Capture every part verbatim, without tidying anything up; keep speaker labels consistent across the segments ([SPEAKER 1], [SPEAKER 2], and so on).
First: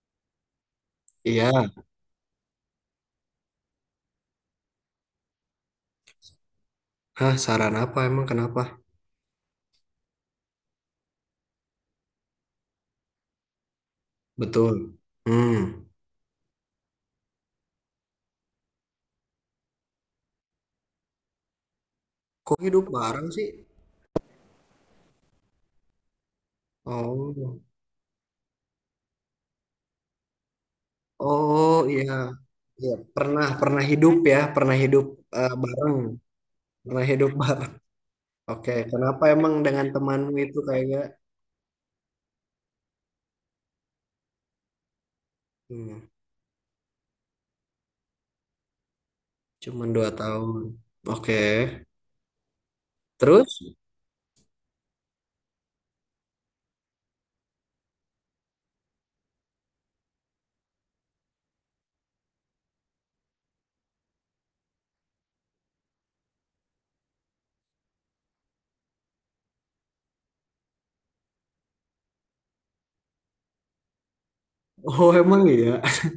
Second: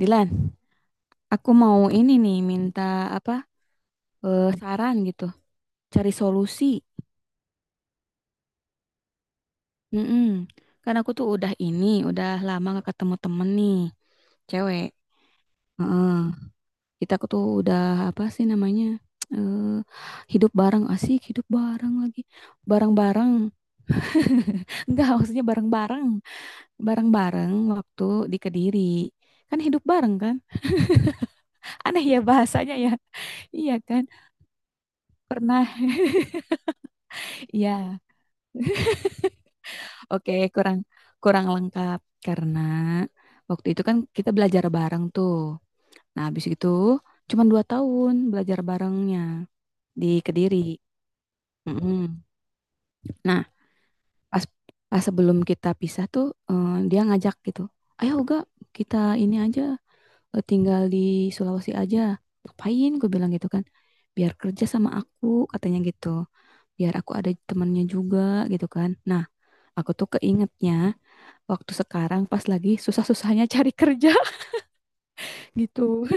[SPEAKER 1] Dilan,
[SPEAKER 2] Iya.
[SPEAKER 1] aku mau ini nih minta apa eh, saran gitu, cari solusi.
[SPEAKER 2] Hah, saran apa emang kenapa?
[SPEAKER 1] Mm-mm. Kan aku tuh udah ini, udah lama gak ketemu temen nih, cewek.
[SPEAKER 2] Betul. Hmm.
[SPEAKER 1] Heeh. Kita aku tuh udah apa sih namanya? eh Hidup bareng asik, hidup bareng lagi,
[SPEAKER 2] Kok hidup bareng
[SPEAKER 1] bareng-bareng.
[SPEAKER 2] sih?
[SPEAKER 1] Enggak, maksudnya bareng-bareng, bareng-bareng
[SPEAKER 2] Oh.
[SPEAKER 1] waktu di Kediri. Kan hidup bareng kan?
[SPEAKER 2] Oh,
[SPEAKER 1] Aneh
[SPEAKER 2] iya.
[SPEAKER 1] ya bahasanya ya.
[SPEAKER 2] Iya, pernah
[SPEAKER 1] Iya
[SPEAKER 2] pernah
[SPEAKER 1] kan?
[SPEAKER 2] hidup ya, pernah hidup eh,
[SPEAKER 1] Pernah.
[SPEAKER 2] bareng, pernah hidup bareng.
[SPEAKER 1] Iya.
[SPEAKER 2] Oke, kenapa emang dengan
[SPEAKER 1] Oke,
[SPEAKER 2] temanmu itu
[SPEAKER 1] kurang
[SPEAKER 2] kayaknya
[SPEAKER 1] kurang lengkap karena waktu itu kan kita belajar bareng tuh.
[SPEAKER 2] hmm,
[SPEAKER 1] Nah, habis itu cuma dua tahun belajar barengnya
[SPEAKER 2] cuman
[SPEAKER 1] di
[SPEAKER 2] dua
[SPEAKER 1] Kediri.
[SPEAKER 2] tahun. Oke.
[SPEAKER 1] Mm-mm. Nah,
[SPEAKER 2] Terus?
[SPEAKER 1] pas pas sebelum kita pisah tuh eh, dia ngajak gitu, ayo Uga kita ini aja eh, tinggal di Sulawesi aja. Ngapain? Gue bilang gitu kan, biar kerja sama aku katanya gitu, biar aku ada temannya juga gitu kan. Nah, aku tuh keingetnya waktu sekarang pas lagi susah-susahnya cari kerja
[SPEAKER 2] Oh, emang iya.
[SPEAKER 1] gitu.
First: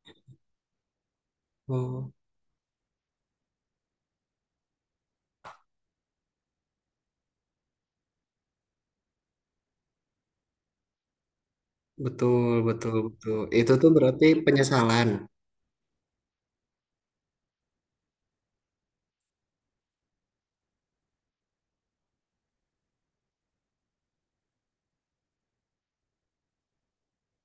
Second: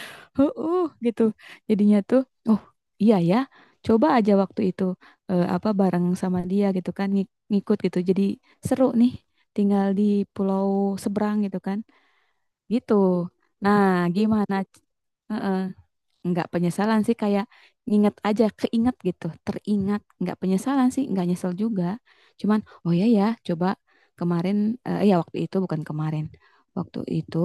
[SPEAKER 1] Heeh, gitu. Jadinya
[SPEAKER 2] Oh,
[SPEAKER 1] tuh, oh iya ya, coba aja waktu itu eh, apa bareng sama dia gitu kan ngik- ngikut gitu. Jadi seru nih tinggal di pulau seberang gitu kan.
[SPEAKER 2] betul,
[SPEAKER 1] Gitu.
[SPEAKER 2] betul, betul. Itu
[SPEAKER 1] Nah,
[SPEAKER 2] tuh berarti
[SPEAKER 1] gimana?
[SPEAKER 2] penyesalan.
[SPEAKER 1] Heeh, nggak penyesalan sih, kayak nginget aja keinget gitu teringat, nggak penyesalan sih, nggak nyesel juga, cuman oh ya ya coba kemarin, eh, ya waktu itu bukan kemarin, waktu itu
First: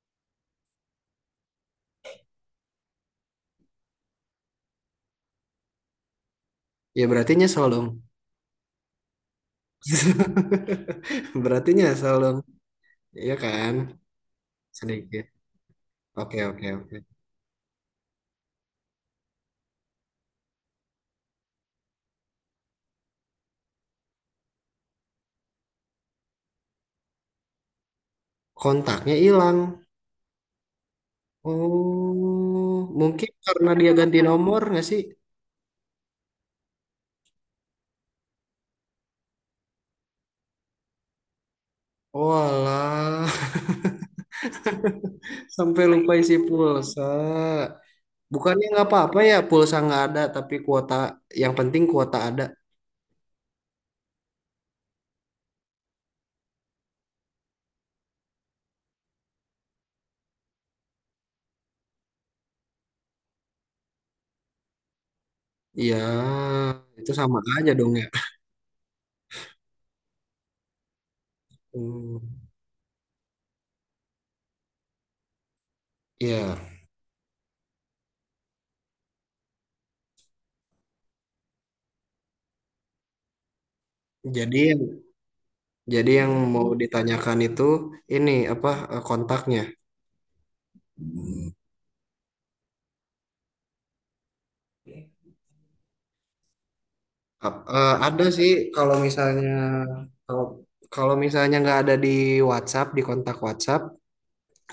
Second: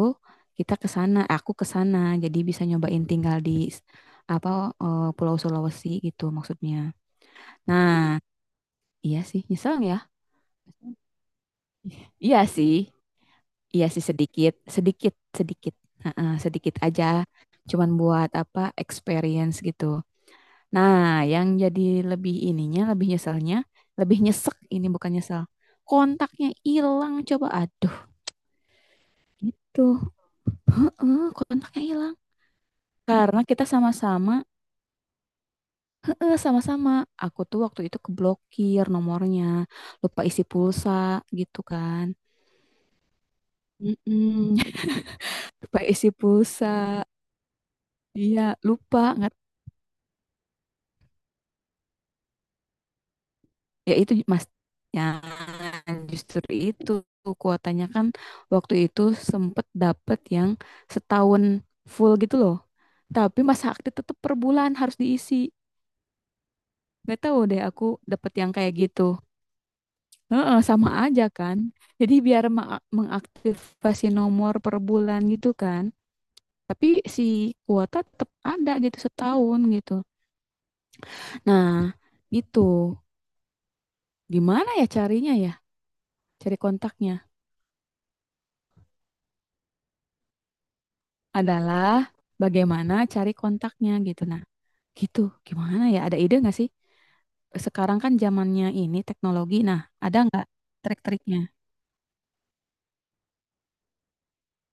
[SPEAKER 1] kita ke sana aku ke sana jadi bisa nyobain tinggal di apa, eh, Pulau Sulawesi gitu maksudnya.
[SPEAKER 2] Ya berarti nyesel dong.
[SPEAKER 1] Nah, iya sih nyesel nggak,
[SPEAKER 2] Berarti
[SPEAKER 1] ya
[SPEAKER 2] nyesel dong.
[SPEAKER 1] iya sih,
[SPEAKER 2] Iya kan?
[SPEAKER 1] iya sih sedikit sedikit
[SPEAKER 2] Sedikit.
[SPEAKER 1] sedikit. Heeh,
[SPEAKER 2] Oke, oke,
[SPEAKER 1] sedikit
[SPEAKER 2] oke.
[SPEAKER 1] aja, cuman buat apa experience gitu. Nah, yang jadi lebih ininya, lebih nyeselnya, lebih nyesek ini bukan nyesel. Kontaknya hilang coba. Aduh,
[SPEAKER 2] Kontaknya hilang.
[SPEAKER 1] gitu. Heeh, kontaknya hilang.
[SPEAKER 2] Oh, mungkin
[SPEAKER 1] Karena kita
[SPEAKER 2] karena dia ganti
[SPEAKER 1] sama-sama,
[SPEAKER 2] nomor nggak sih?
[SPEAKER 1] heeh, sama-sama. Aku tuh waktu itu keblokir nomornya, lupa isi pulsa gitu kan.
[SPEAKER 2] Walah,
[SPEAKER 1] Mm-mm. Lupa
[SPEAKER 2] sampai
[SPEAKER 1] isi
[SPEAKER 2] lupa isi
[SPEAKER 1] pulsa.
[SPEAKER 2] pulsa.
[SPEAKER 1] Iya,
[SPEAKER 2] Bukannya nggak
[SPEAKER 1] lupa.
[SPEAKER 2] apa-apa
[SPEAKER 1] Nggak.
[SPEAKER 2] ya pulsa nggak ada, tapi kuota yang penting kuota ada.
[SPEAKER 1] Ya itu Mas. Ya justru itu kuotanya kan waktu itu sempet dapet yang setahun full gitu loh. Tapi masa aktif tetap per bulan harus diisi.
[SPEAKER 2] Ya itu
[SPEAKER 1] Gak
[SPEAKER 2] sama
[SPEAKER 1] tahu deh
[SPEAKER 2] aja
[SPEAKER 1] aku
[SPEAKER 2] dong ya.
[SPEAKER 1] dapet yang kayak gitu. Heeh, sama aja kan. Jadi biar
[SPEAKER 2] Hmm.
[SPEAKER 1] ma- mengaktifasi nomor per bulan gitu kan.
[SPEAKER 2] Iya.
[SPEAKER 1] Tapi si kuota tetap ada gitu setahun gitu. Nah, itu
[SPEAKER 2] Jadi,
[SPEAKER 1] gimana ya carinya ya?
[SPEAKER 2] jadi yang
[SPEAKER 1] Cari
[SPEAKER 2] mau
[SPEAKER 1] kontaknya.
[SPEAKER 2] ditanyakan itu ini apa eh, kontaknya?
[SPEAKER 1] Adalah bagaimana cari kontaknya gitu. Nah, gitu. Gimana ya? Ada ide nggak sih?
[SPEAKER 2] Ap- eh,
[SPEAKER 1] Sekarang kan
[SPEAKER 2] ada sih
[SPEAKER 1] zamannya
[SPEAKER 2] kalau
[SPEAKER 1] ini
[SPEAKER 2] misalnya
[SPEAKER 1] teknologi. Nah, ada
[SPEAKER 2] kalau
[SPEAKER 1] nggak
[SPEAKER 2] kalau
[SPEAKER 1] trik-triknya?
[SPEAKER 2] misalnya nggak ada di WhatsApp, di kontak WhatsApp,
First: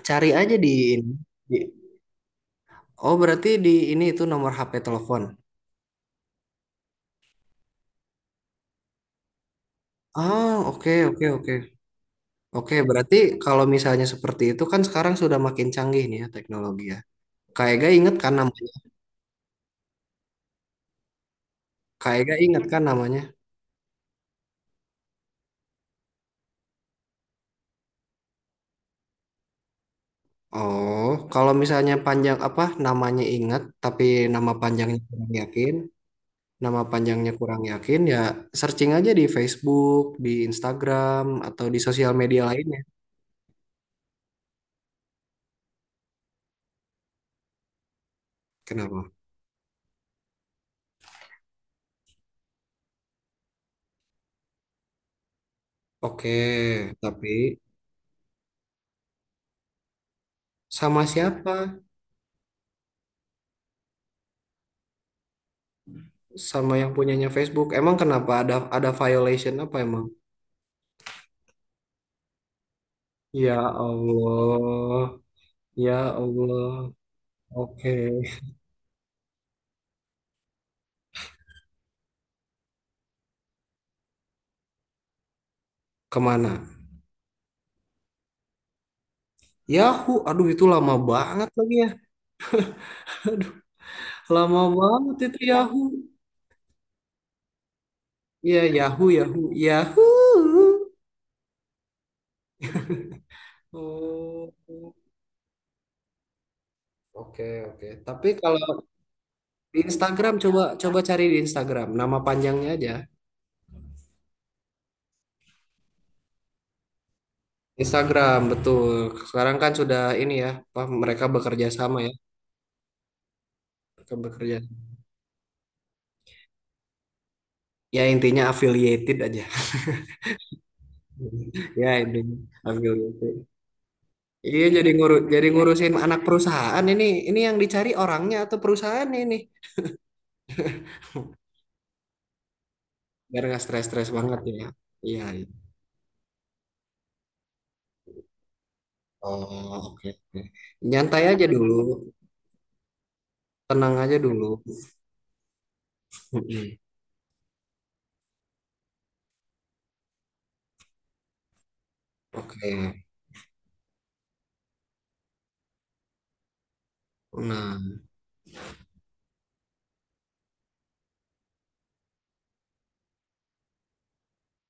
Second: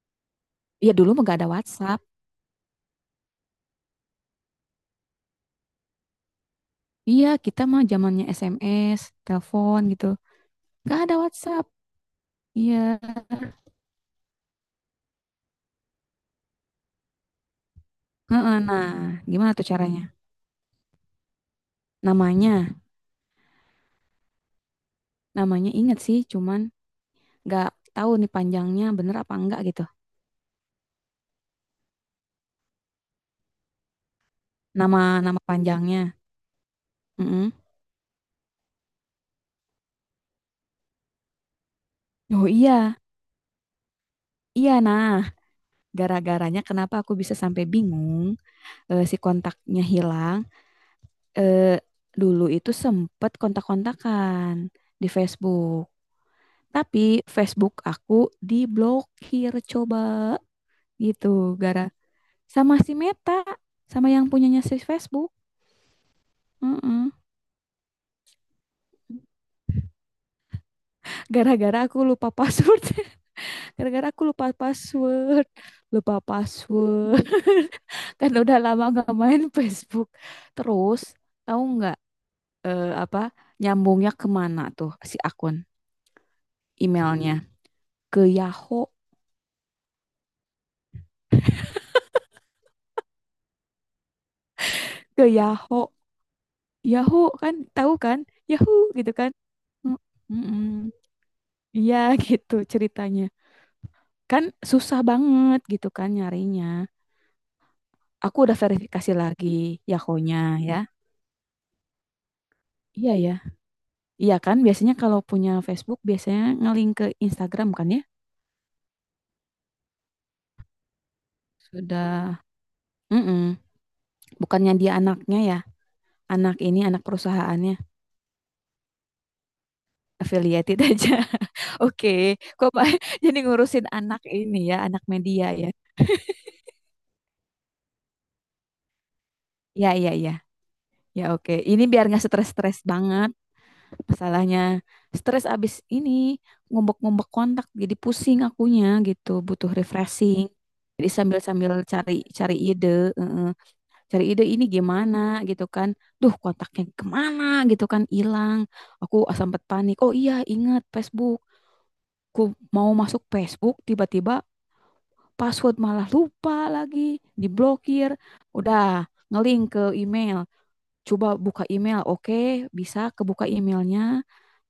[SPEAKER 2] cari aja di
[SPEAKER 1] Iya
[SPEAKER 2] ini
[SPEAKER 1] dulu mah nggak ada
[SPEAKER 2] di,
[SPEAKER 1] WhatsApp.
[SPEAKER 2] oh berarti di ini itu nomor H P telepon.
[SPEAKER 1] Iya, kita mah zamannya S M S, telepon gitu.
[SPEAKER 2] Ah, oke,
[SPEAKER 1] Nggak ada
[SPEAKER 2] oke, oke,
[SPEAKER 1] WhatsApp.
[SPEAKER 2] oke.
[SPEAKER 1] Iya.
[SPEAKER 2] Berarti kalau misalnya seperti itu kan sekarang sudah makin canggih nih ya teknologi ya. Kak Ega inget kan
[SPEAKER 1] Heeh.
[SPEAKER 2] namanya.
[SPEAKER 1] Nah, gimana tuh caranya?
[SPEAKER 2] Kak Ega inget
[SPEAKER 1] Namanya,
[SPEAKER 2] kan namanya.
[SPEAKER 1] namanya inget sih, cuman nggak tahu nih panjangnya bener apa enggak gitu.
[SPEAKER 2] Oh, kalau misalnya panjang apa namanya inget tapi nama panjangnya
[SPEAKER 1] Nama
[SPEAKER 2] kurang
[SPEAKER 1] nama
[SPEAKER 2] yakin,
[SPEAKER 1] panjangnya.
[SPEAKER 2] nama panjangnya
[SPEAKER 1] Mm-mm.
[SPEAKER 2] kurang yakin, ya searching aja di Facebook, di Instagram, atau di sosial media
[SPEAKER 1] Oh
[SPEAKER 2] lainnya.
[SPEAKER 1] iya, iya nah. Gara-garanya kenapa aku bisa sampai bingung, eh,
[SPEAKER 2] Kenapa?
[SPEAKER 1] si kontaknya hilang. Eh, Dulu itu sempet kontak-kontakan di Facebook.
[SPEAKER 2] Oke,
[SPEAKER 1] Tapi
[SPEAKER 2] tapi
[SPEAKER 1] Facebook aku diblokir coba
[SPEAKER 2] sama
[SPEAKER 1] gitu,
[SPEAKER 2] siapa?
[SPEAKER 1] gara sama si Meta, sama yang punyanya si Facebook.
[SPEAKER 2] Sama yang
[SPEAKER 1] Mm-mm.
[SPEAKER 2] punyanya Facebook. Emang kenapa, ada ada violation apa emang?
[SPEAKER 1] Gara-gara aku lupa password.
[SPEAKER 2] Ya
[SPEAKER 1] Gara-gara aku lupa
[SPEAKER 2] Allah,
[SPEAKER 1] password.
[SPEAKER 2] ya
[SPEAKER 1] Lupa
[SPEAKER 2] Allah.
[SPEAKER 1] password.
[SPEAKER 2] Oke.
[SPEAKER 1] Kan udah lama gak main Facebook. Terus tahu nggak, eh, apa nyambungnya kemana tuh si akun
[SPEAKER 2] Kemana?
[SPEAKER 1] emailnya? Ke Yahoo.
[SPEAKER 2] Yahoo, aduh itu lama banget lagi ya. Aduh, lama banget
[SPEAKER 1] ke
[SPEAKER 2] itu Yahoo.
[SPEAKER 1] Yahoo Yahoo kan tahu kan,
[SPEAKER 2] Ya
[SPEAKER 1] Yahoo
[SPEAKER 2] Yahoo,
[SPEAKER 1] gitu kan.
[SPEAKER 2] Yahoo,
[SPEAKER 1] Mm,
[SPEAKER 2] Yahoo.
[SPEAKER 1] mm-mm. Iya, gitu ceritanya kan,
[SPEAKER 2] Oh,
[SPEAKER 1] susah banget gitu kan nyarinya.
[SPEAKER 2] oke, oke. Tapi
[SPEAKER 1] Aku udah
[SPEAKER 2] kalau
[SPEAKER 1] verifikasi
[SPEAKER 2] di
[SPEAKER 1] lagi
[SPEAKER 2] Instagram,
[SPEAKER 1] Yahoo-nya,
[SPEAKER 2] coba
[SPEAKER 1] ya
[SPEAKER 2] coba cari di Instagram nama panjangnya aja.
[SPEAKER 1] iya ya, iya kan biasanya kalau punya Facebook biasanya ngelink ke Instagram kan ya,
[SPEAKER 2] Instagram betul. Sekarang kan sudah ini ya, apa mereka bekerja sama ya,
[SPEAKER 1] sudah. mm
[SPEAKER 2] mereka bekerja.
[SPEAKER 1] Bukannya dia anaknya ya, anak ini anak perusahaannya
[SPEAKER 2] Ya intinya affiliated aja.
[SPEAKER 1] affiliated aja.
[SPEAKER 2] Ya
[SPEAKER 1] Oke,
[SPEAKER 2] intinya
[SPEAKER 1] kok Pak
[SPEAKER 2] affiliated.
[SPEAKER 1] jadi ngurusin anak ini
[SPEAKER 2] Iya
[SPEAKER 1] ya,
[SPEAKER 2] jadi
[SPEAKER 1] anak
[SPEAKER 2] ngurus, jadi
[SPEAKER 1] media ya.
[SPEAKER 2] ngurusin anak perusahaan ini ini yang dicari orangnya atau perusahaan ini,
[SPEAKER 1] Ya, ya, ya. Ya, oke. Ini biar nggak stres-stres banget
[SPEAKER 2] biar nggak stres-stres banget
[SPEAKER 1] masalahnya.
[SPEAKER 2] ya. Iya,
[SPEAKER 1] Stres
[SPEAKER 2] iya.
[SPEAKER 1] abis ini ngumbek-ngumbek kontak jadi pusing akunya gitu,
[SPEAKER 2] Oh
[SPEAKER 1] butuh
[SPEAKER 2] oke, oke.
[SPEAKER 1] refreshing. Jadi
[SPEAKER 2] Nyantai aja
[SPEAKER 1] sambil-sambil
[SPEAKER 2] dulu,
[SPEAKER 1] cari cari ide, eh,
[SPEAKER 2] tenang aja
[SPEAKER 1] cari ide
[SPEAKER 2] dulu.
[SPEAKER 1] ini gimana gitu kan. Duh, kontaknya kemana gitu kan hilang. Aku sempat panik. Oh iya, ingat Facebook. Aku mau
[SPEAKER 2] Oke.
[SPEAKER 1] masuk Facebook, tiba-tiba password malah lupa lagi,
[SPEAKER 2] Nah.
[SPEAKER 1] diblokir. Udah ngelink ke email, coba buka email, oke bisa kebuka emailnya.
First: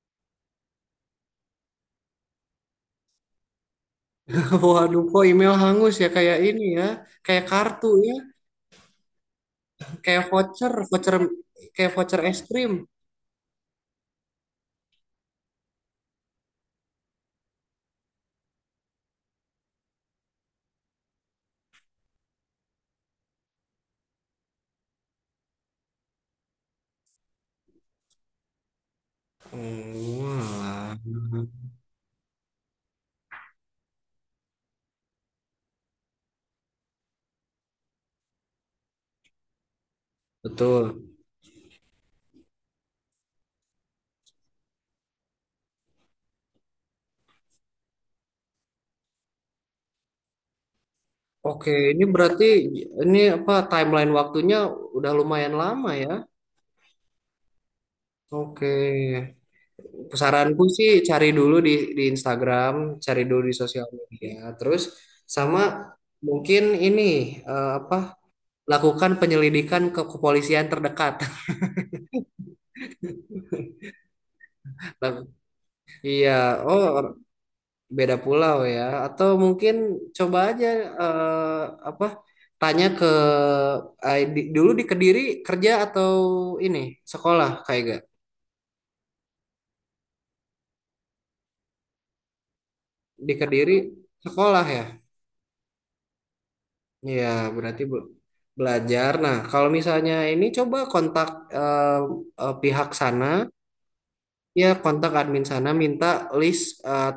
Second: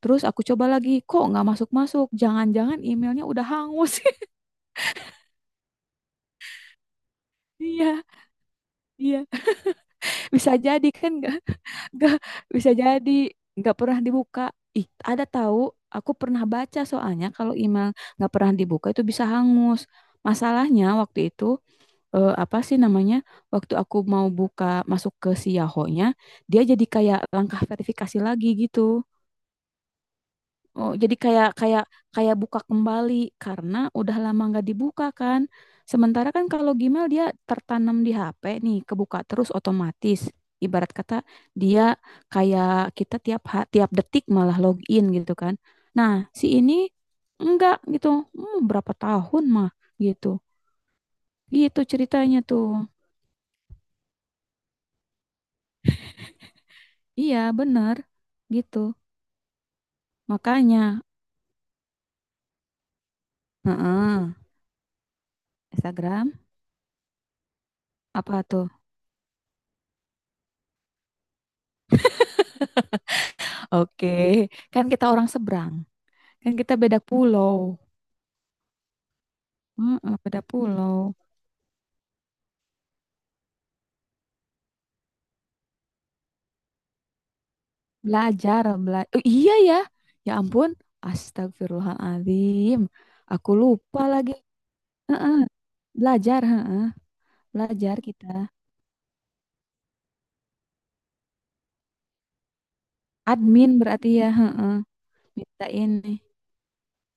[SPEAKER 1] Terus aku coba lagi, kok nggak masuk-masuk? Jangan-jangan emailnya udah hangus.
[SPEAKER 2] Waduh, kok email hangus ya, kayak ini ya, kayak kartu
[SPEAKER 1] Iya,
[SPEAKER 2] ya,
[SPEAKER 1] iya.
[SPEAKER 2] kayak
[SPEAKER 1] Bisa
[SPEAKER 2] voucher,
[SPEAKER 1] jadi kan
[SPEAKER 2] voucher,
[SPEAKER 1] nggak,
[SPEAKER 2] kayak
[SPEAKER 1] nggak
[SPEAKER 2] voucher es
[SPEAKER 1] bisa
[SPEAKER 2] krim.
[SPEAKER 1] jadi nggak pernah dibuka. Ih, ada tahu? Aku pernah baca soalnya kalau email nggak pernah dibuka itu bisa hangus. Masalahnya waktu itu, eh, apa sih namanya? Waktu aku mau buka masuk ke si Yahoo-nya, dia jadi kayak langkah verifikasi lagi gitu.
[SPEAKER 2] Oh,
[SPEAKER 1] Oh,
[SPEAKER 2] alah.
[SPEAKER 1] jadi kayak kayak kayak buka kembali karena udah lama nggak dibuka kan. Sementara kan kalau Gmail dia tertanam di H P nih, kebuka terus otomatis. Ibarat
[SPEAKER 2] Betul.
[SPEAKER 1] kata dia kayak kita tiap ha- tiap detik malah login gitu kan. Nah, si ini enggak gitu. Hmm, berapa tahun mah gitu.
[SPEAKER 2] Oke,
[SPEAKER 1] Gitu
[SPEAKER 2] ini
[SPEAKER 1] ceritanya
[SPEAKER 2] berarti
[SPEAKER 1] tuh.
[SPEAKER 2] ini apa timeline waktunya udah lumayan lama ya.
[SPEAKER 1] Iya, bener
[SPEAKER 2] Oke.
[SPEAKER 1] gitu.
[SPEAKER 2] Saranku sih
[SPEAKER 1] Makanya,
[SPEAKER 2] cari dulu di di Instagram, cari dulu di sosial
[SPEAKER 1] heeh,
[SPEAKER 2] media, terus sama
[SPEAKER 1] Instagram
[SPEAKER 2] mungkin ini eh, apa
[SPEAKER 1] apa tuh?
[SPEAKER 2] lakukan penyelidikan ke kepolisian terdekat.
[SPEAKER 1] Oke, kan kita
[SPEAKER 2] Laku-
[SPEAKER 1] orang seberang,
[SPEAKER 2] Iya,
[SPEAKER 1] kan kita
[SPEAKER 2] oh
[SPEAKER 1] beda pulau.
[SPEAKER 2] beda pulau ya, atau mungkin
[SPEAKER 1] Heeh,
[SPEAKER 2] coba
[SPEAKER 1] beda
[SPEAKER 2] aja
[SPEAKER 1] pulau.
[SPEAKER 2] eh, apa tanya ke eh, di- dulu di Kediri kerja atau ini sekolah kayak gak,
[SPEAKER 1] Belajar, belajar. Iya ya. Ya ampun, astagfirullahaladzim.
[SPEAKER 2] di
[SPEAKER 1] Aku
[SPEAKER 2] Kediri
[SPEAKER 1] lupa lagi.
[SPEAKER 2] sekolah ya,
[SPEAKER 1] Heeh, belajar, heeh,
[SPEAKER 2] iya berarti bu
[SPEAKER 1] belajar kita.
[SPEAKER 2] belajar. Nah, kalau misalnya ini, coba kontak eh, eh, pihak sana,
[SPEAKER 1] Admin berarti ya,
[SPEAKER 2] ya
[SPEAKER 1] heeh,
[SPEAKER 2] kontak admin
[SPEAKER 1] minta
[SPEAKER 2] sana,
[SPEAKER 1] ini.
[SPEAKER 2] minta list eh,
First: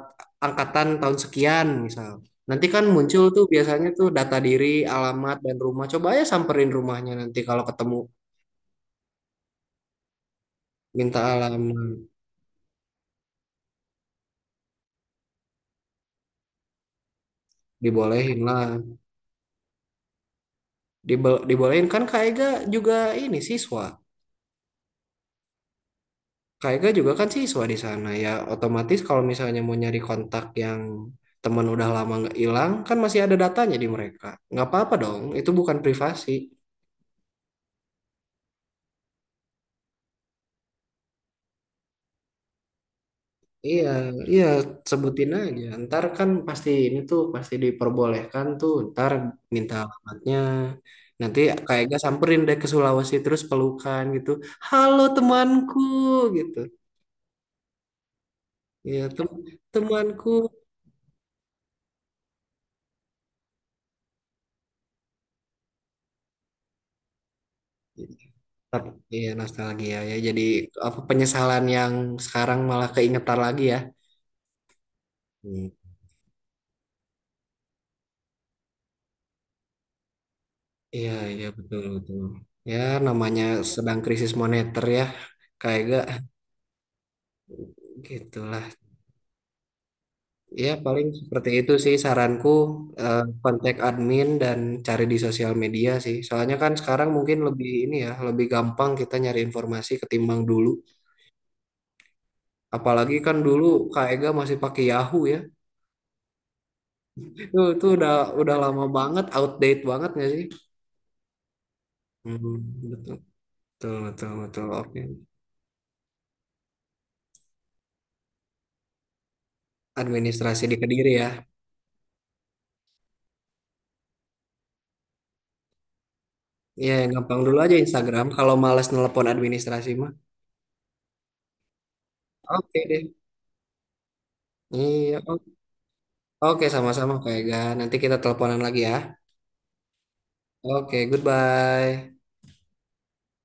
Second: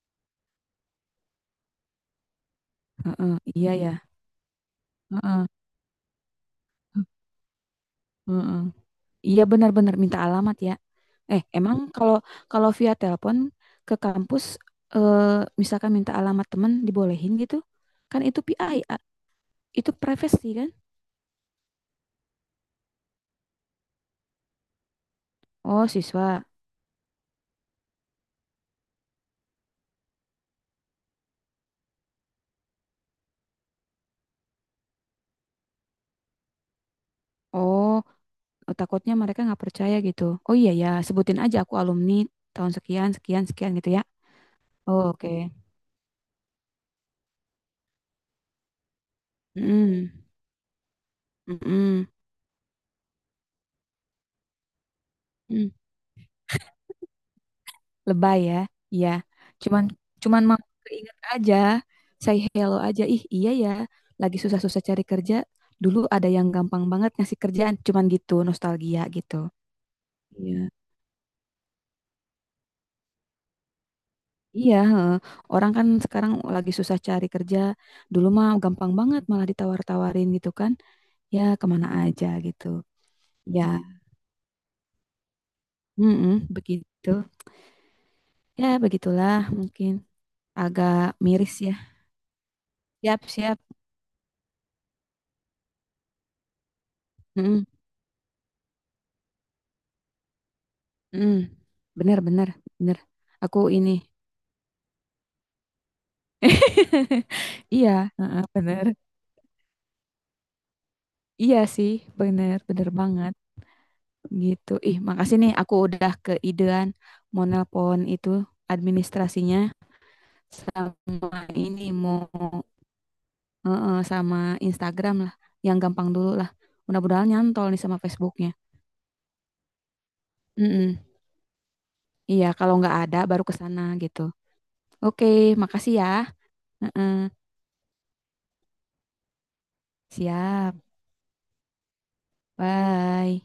[SPEAKER 2] angkatan tahun sekian misal. Nanti kan muncul
[SPEAKER 1] Heeh,
[SPEAKER 2] tuh
[SPEAKER 1] iya ya.
[SPEAKER 2] biasanya tuh data diri, alamat,
[SPEAKER 1] Heeh,
[SPEAKER 2] dan rumah. Coba aja samperin rumahnya nanti kalau ketemu.
[SPEAKER 1] heeh. Iya benar-benar minta alamat ya.
[SPEAKER 2] Minta
[SPEAKER 1] Eh,
[SPEAKER 2] alamat.
[SPEAKER 1] emang kalau kalau via telepon ke kampus, eh, misalkan minta alamat teman dibolehin gitu? Kan
[SPEAKER 2] Dibolehin
[SPEAKER 1] itu
[SPEAKER 2] lah.
[SPEAKER 1] P I, A- itu privasi kan?
[SPEAKER 2] Dibo- dibolehin, kan Kak Ega juga ini siswa.
[SPEAKER 1] Oh, siswa.
[SPEAKER 2] Kak Ega juga kan siswa di sana, ya otomatis kalau misalnya mau nyari kontak yang teman udah lama nggak hilang kan masih ada datanya di mereka, nggak apa-apa dong, itu bukan privasi.
[SPEAKER 1] Oh, oh, takutnya mereka nggak percaya gitu. Oh iya ya, sebutin aja aku alumni tahun sekian, sekian, sekian
[SPEAKER 2] Iya,
[SPEAKER 1] gitu ya.
[SPEAKER 2] iya,
[SPEAKER 1] Oh, oke.
[SPEAKER 2] sebutin aja. Ntar kan pasti ini tuh pasti diperbolehkan tuh. Ntar minta
[SPEAKER 1] Mm-mm.
[SPEAKER 2] alamatnya. Nanti kayak gak
[SPEAKER 1] Mm-mm.
[SPEAKER 2] samperin deh ke Sulawesi terus pelukan gitu. Halo
[SPEAKER 1] Mm.
[SPEAKER 2] temanku gitu.
[SPEAKER 1] Lebay ya.
[SPEAKER 2] Iya,
[SPEAKER 1] Iya.
[SPEAKER 2] tem-
[SPEAKER 1] Cuman
[SPEAKER 2] temanku.
[SPEAKER 1] cuman mau keinget aja. Say hello aja. Ih, iya ya. Lagi susah-susah cari kerja. Dulu ada yang gampang banget ngasih kerjaan. Cuman gitu,
[SPEAKER 2] Ntar,
[SPEAKER 1] nostalgia
[SPEAKER 2] iya
[SPEAKER 1] gitu.
[SPEAKER 2] nostalgia ya, jadi
[SPEAKER 1] Iya.
[SPEAKER 2] apa penyesalan yang sekarang malah keingetan lagi ya.
[SPEAKER 1] Iya, heeh. Orang
[SPEAKER 2] Hmm.
[SPEAKER 1] kan sekarang lagi susah cari kerja. Dulu mah gampang banget malah ditawar-tawarin gitu kan.
[SPEAKER 2] Iya
[SPEAKER 1] Ya,
[SPEAKER 2] iya, betul
[SPEAKER 1] kemana
[SPEAKER 2] betul,
[SPEAKER 1] aja gitu.
[SPEAKER 2] ya namanya
[SPEAKER 1] Ya,
[SPEAKER 2] sedang krisis moneter ya kayak gak
[SPEAKER 1] mm begitu.
[SPEAKER 2] gitulah.
[SPEAKER 1] Ya, begitulah mungkin
[SPEAKER 2] Ya
[SPEAKER 1] agak
[SPEAKER 2] paling seperti
[SPEAKER 1] miris
[SPEAKER 2] itu
[SPEAKER 1] ya.
[SPEAKER 2] sih saranku, eh,
[SPEAKER 1] Siap, siap.
[SPEAKER 2] kontak admin dan cari di sosial media sih, soalnya kan sekarang mungkin
[SPEAKER 1] Mm-mm.
[SPEAKER 2] lebih ini ya, lebih gampang kita nyari informasi ketimbang dulu,
[SPEAKER 1] Hmm, bener bener bener.
[SPEAKER 2] apalagi kan
[SPEAKER 1] Aku
[SPEAKER 2] dulu
[SPEAKER 1] ini.
[SPEAKER 2] Kak Ega masih pakai Yahoo ya. Itu itu
[SPEAKER 1] Iya.
[SPEAKER 2] udah
[SPEAKER 1] Heeh,
[SPEAKER 2] udah lama
[SPEAKER 1] bener.
[SPEAKER 2] banget, outdate banget nggak sih?
[SPEAKER 1] Iya sih,
[SPEAKER 2] Hmm,
[SPEAKER 1] bener bener
[SPEAKER 2] betul.
[SPEAKER 1] banget
[SPEAKER 2] Betul, betul, betul.
[SPEAKER 1] gitu. Ih,
[SPEAKER 2] Oke.
[SPEAKER 1] makasih nih aku udah keidean mau nelpon itu administrasinya,
[SPEAKER 2] Administrasi di Kediri ya.
[SPEAKER 1] sama ini mau, heeh, sama Instagram lah, yang gampang dulu lah.
[SPEAKER 2] Iya, yang
[SPEAKER 1] Mudah-mudahan
[SPEAKER 2] gampang dulu
[SPEAKER 1] nyantol
[SPEAKER 2] aja
[SPEAKER 1] nih sama
[SPEAKER 2] Instagram.
[SPEAKER 1] Facebooknya.
[SPEAKER 2] Kalau males nelpon administrasi mah.
[SPEAKER 1] Mm-mm. Iya, kalau
[SPEAKER 2] Oke
[SPEAKER 1] nggak
[SPEAKER 2] deh.
[SPEAKER 1] ada baru ke sana gitu.
[SPEAKER 2] Iya,
[SPEAKER 1] Oke,
[SPEAKER 2] o-
[SPEAKER 1] makasih ya.
[SPEAKER 2] oke.
[SPEAKER 1] Heeh,
[SPEAKER 2] Sama-sama, Kak Ega. Nanti kita teleponan lagi ya.
[SPEAKER 1] siap.
[SPEAKER 2] Oke, goodbye.
[SPEAKER 1] Bye.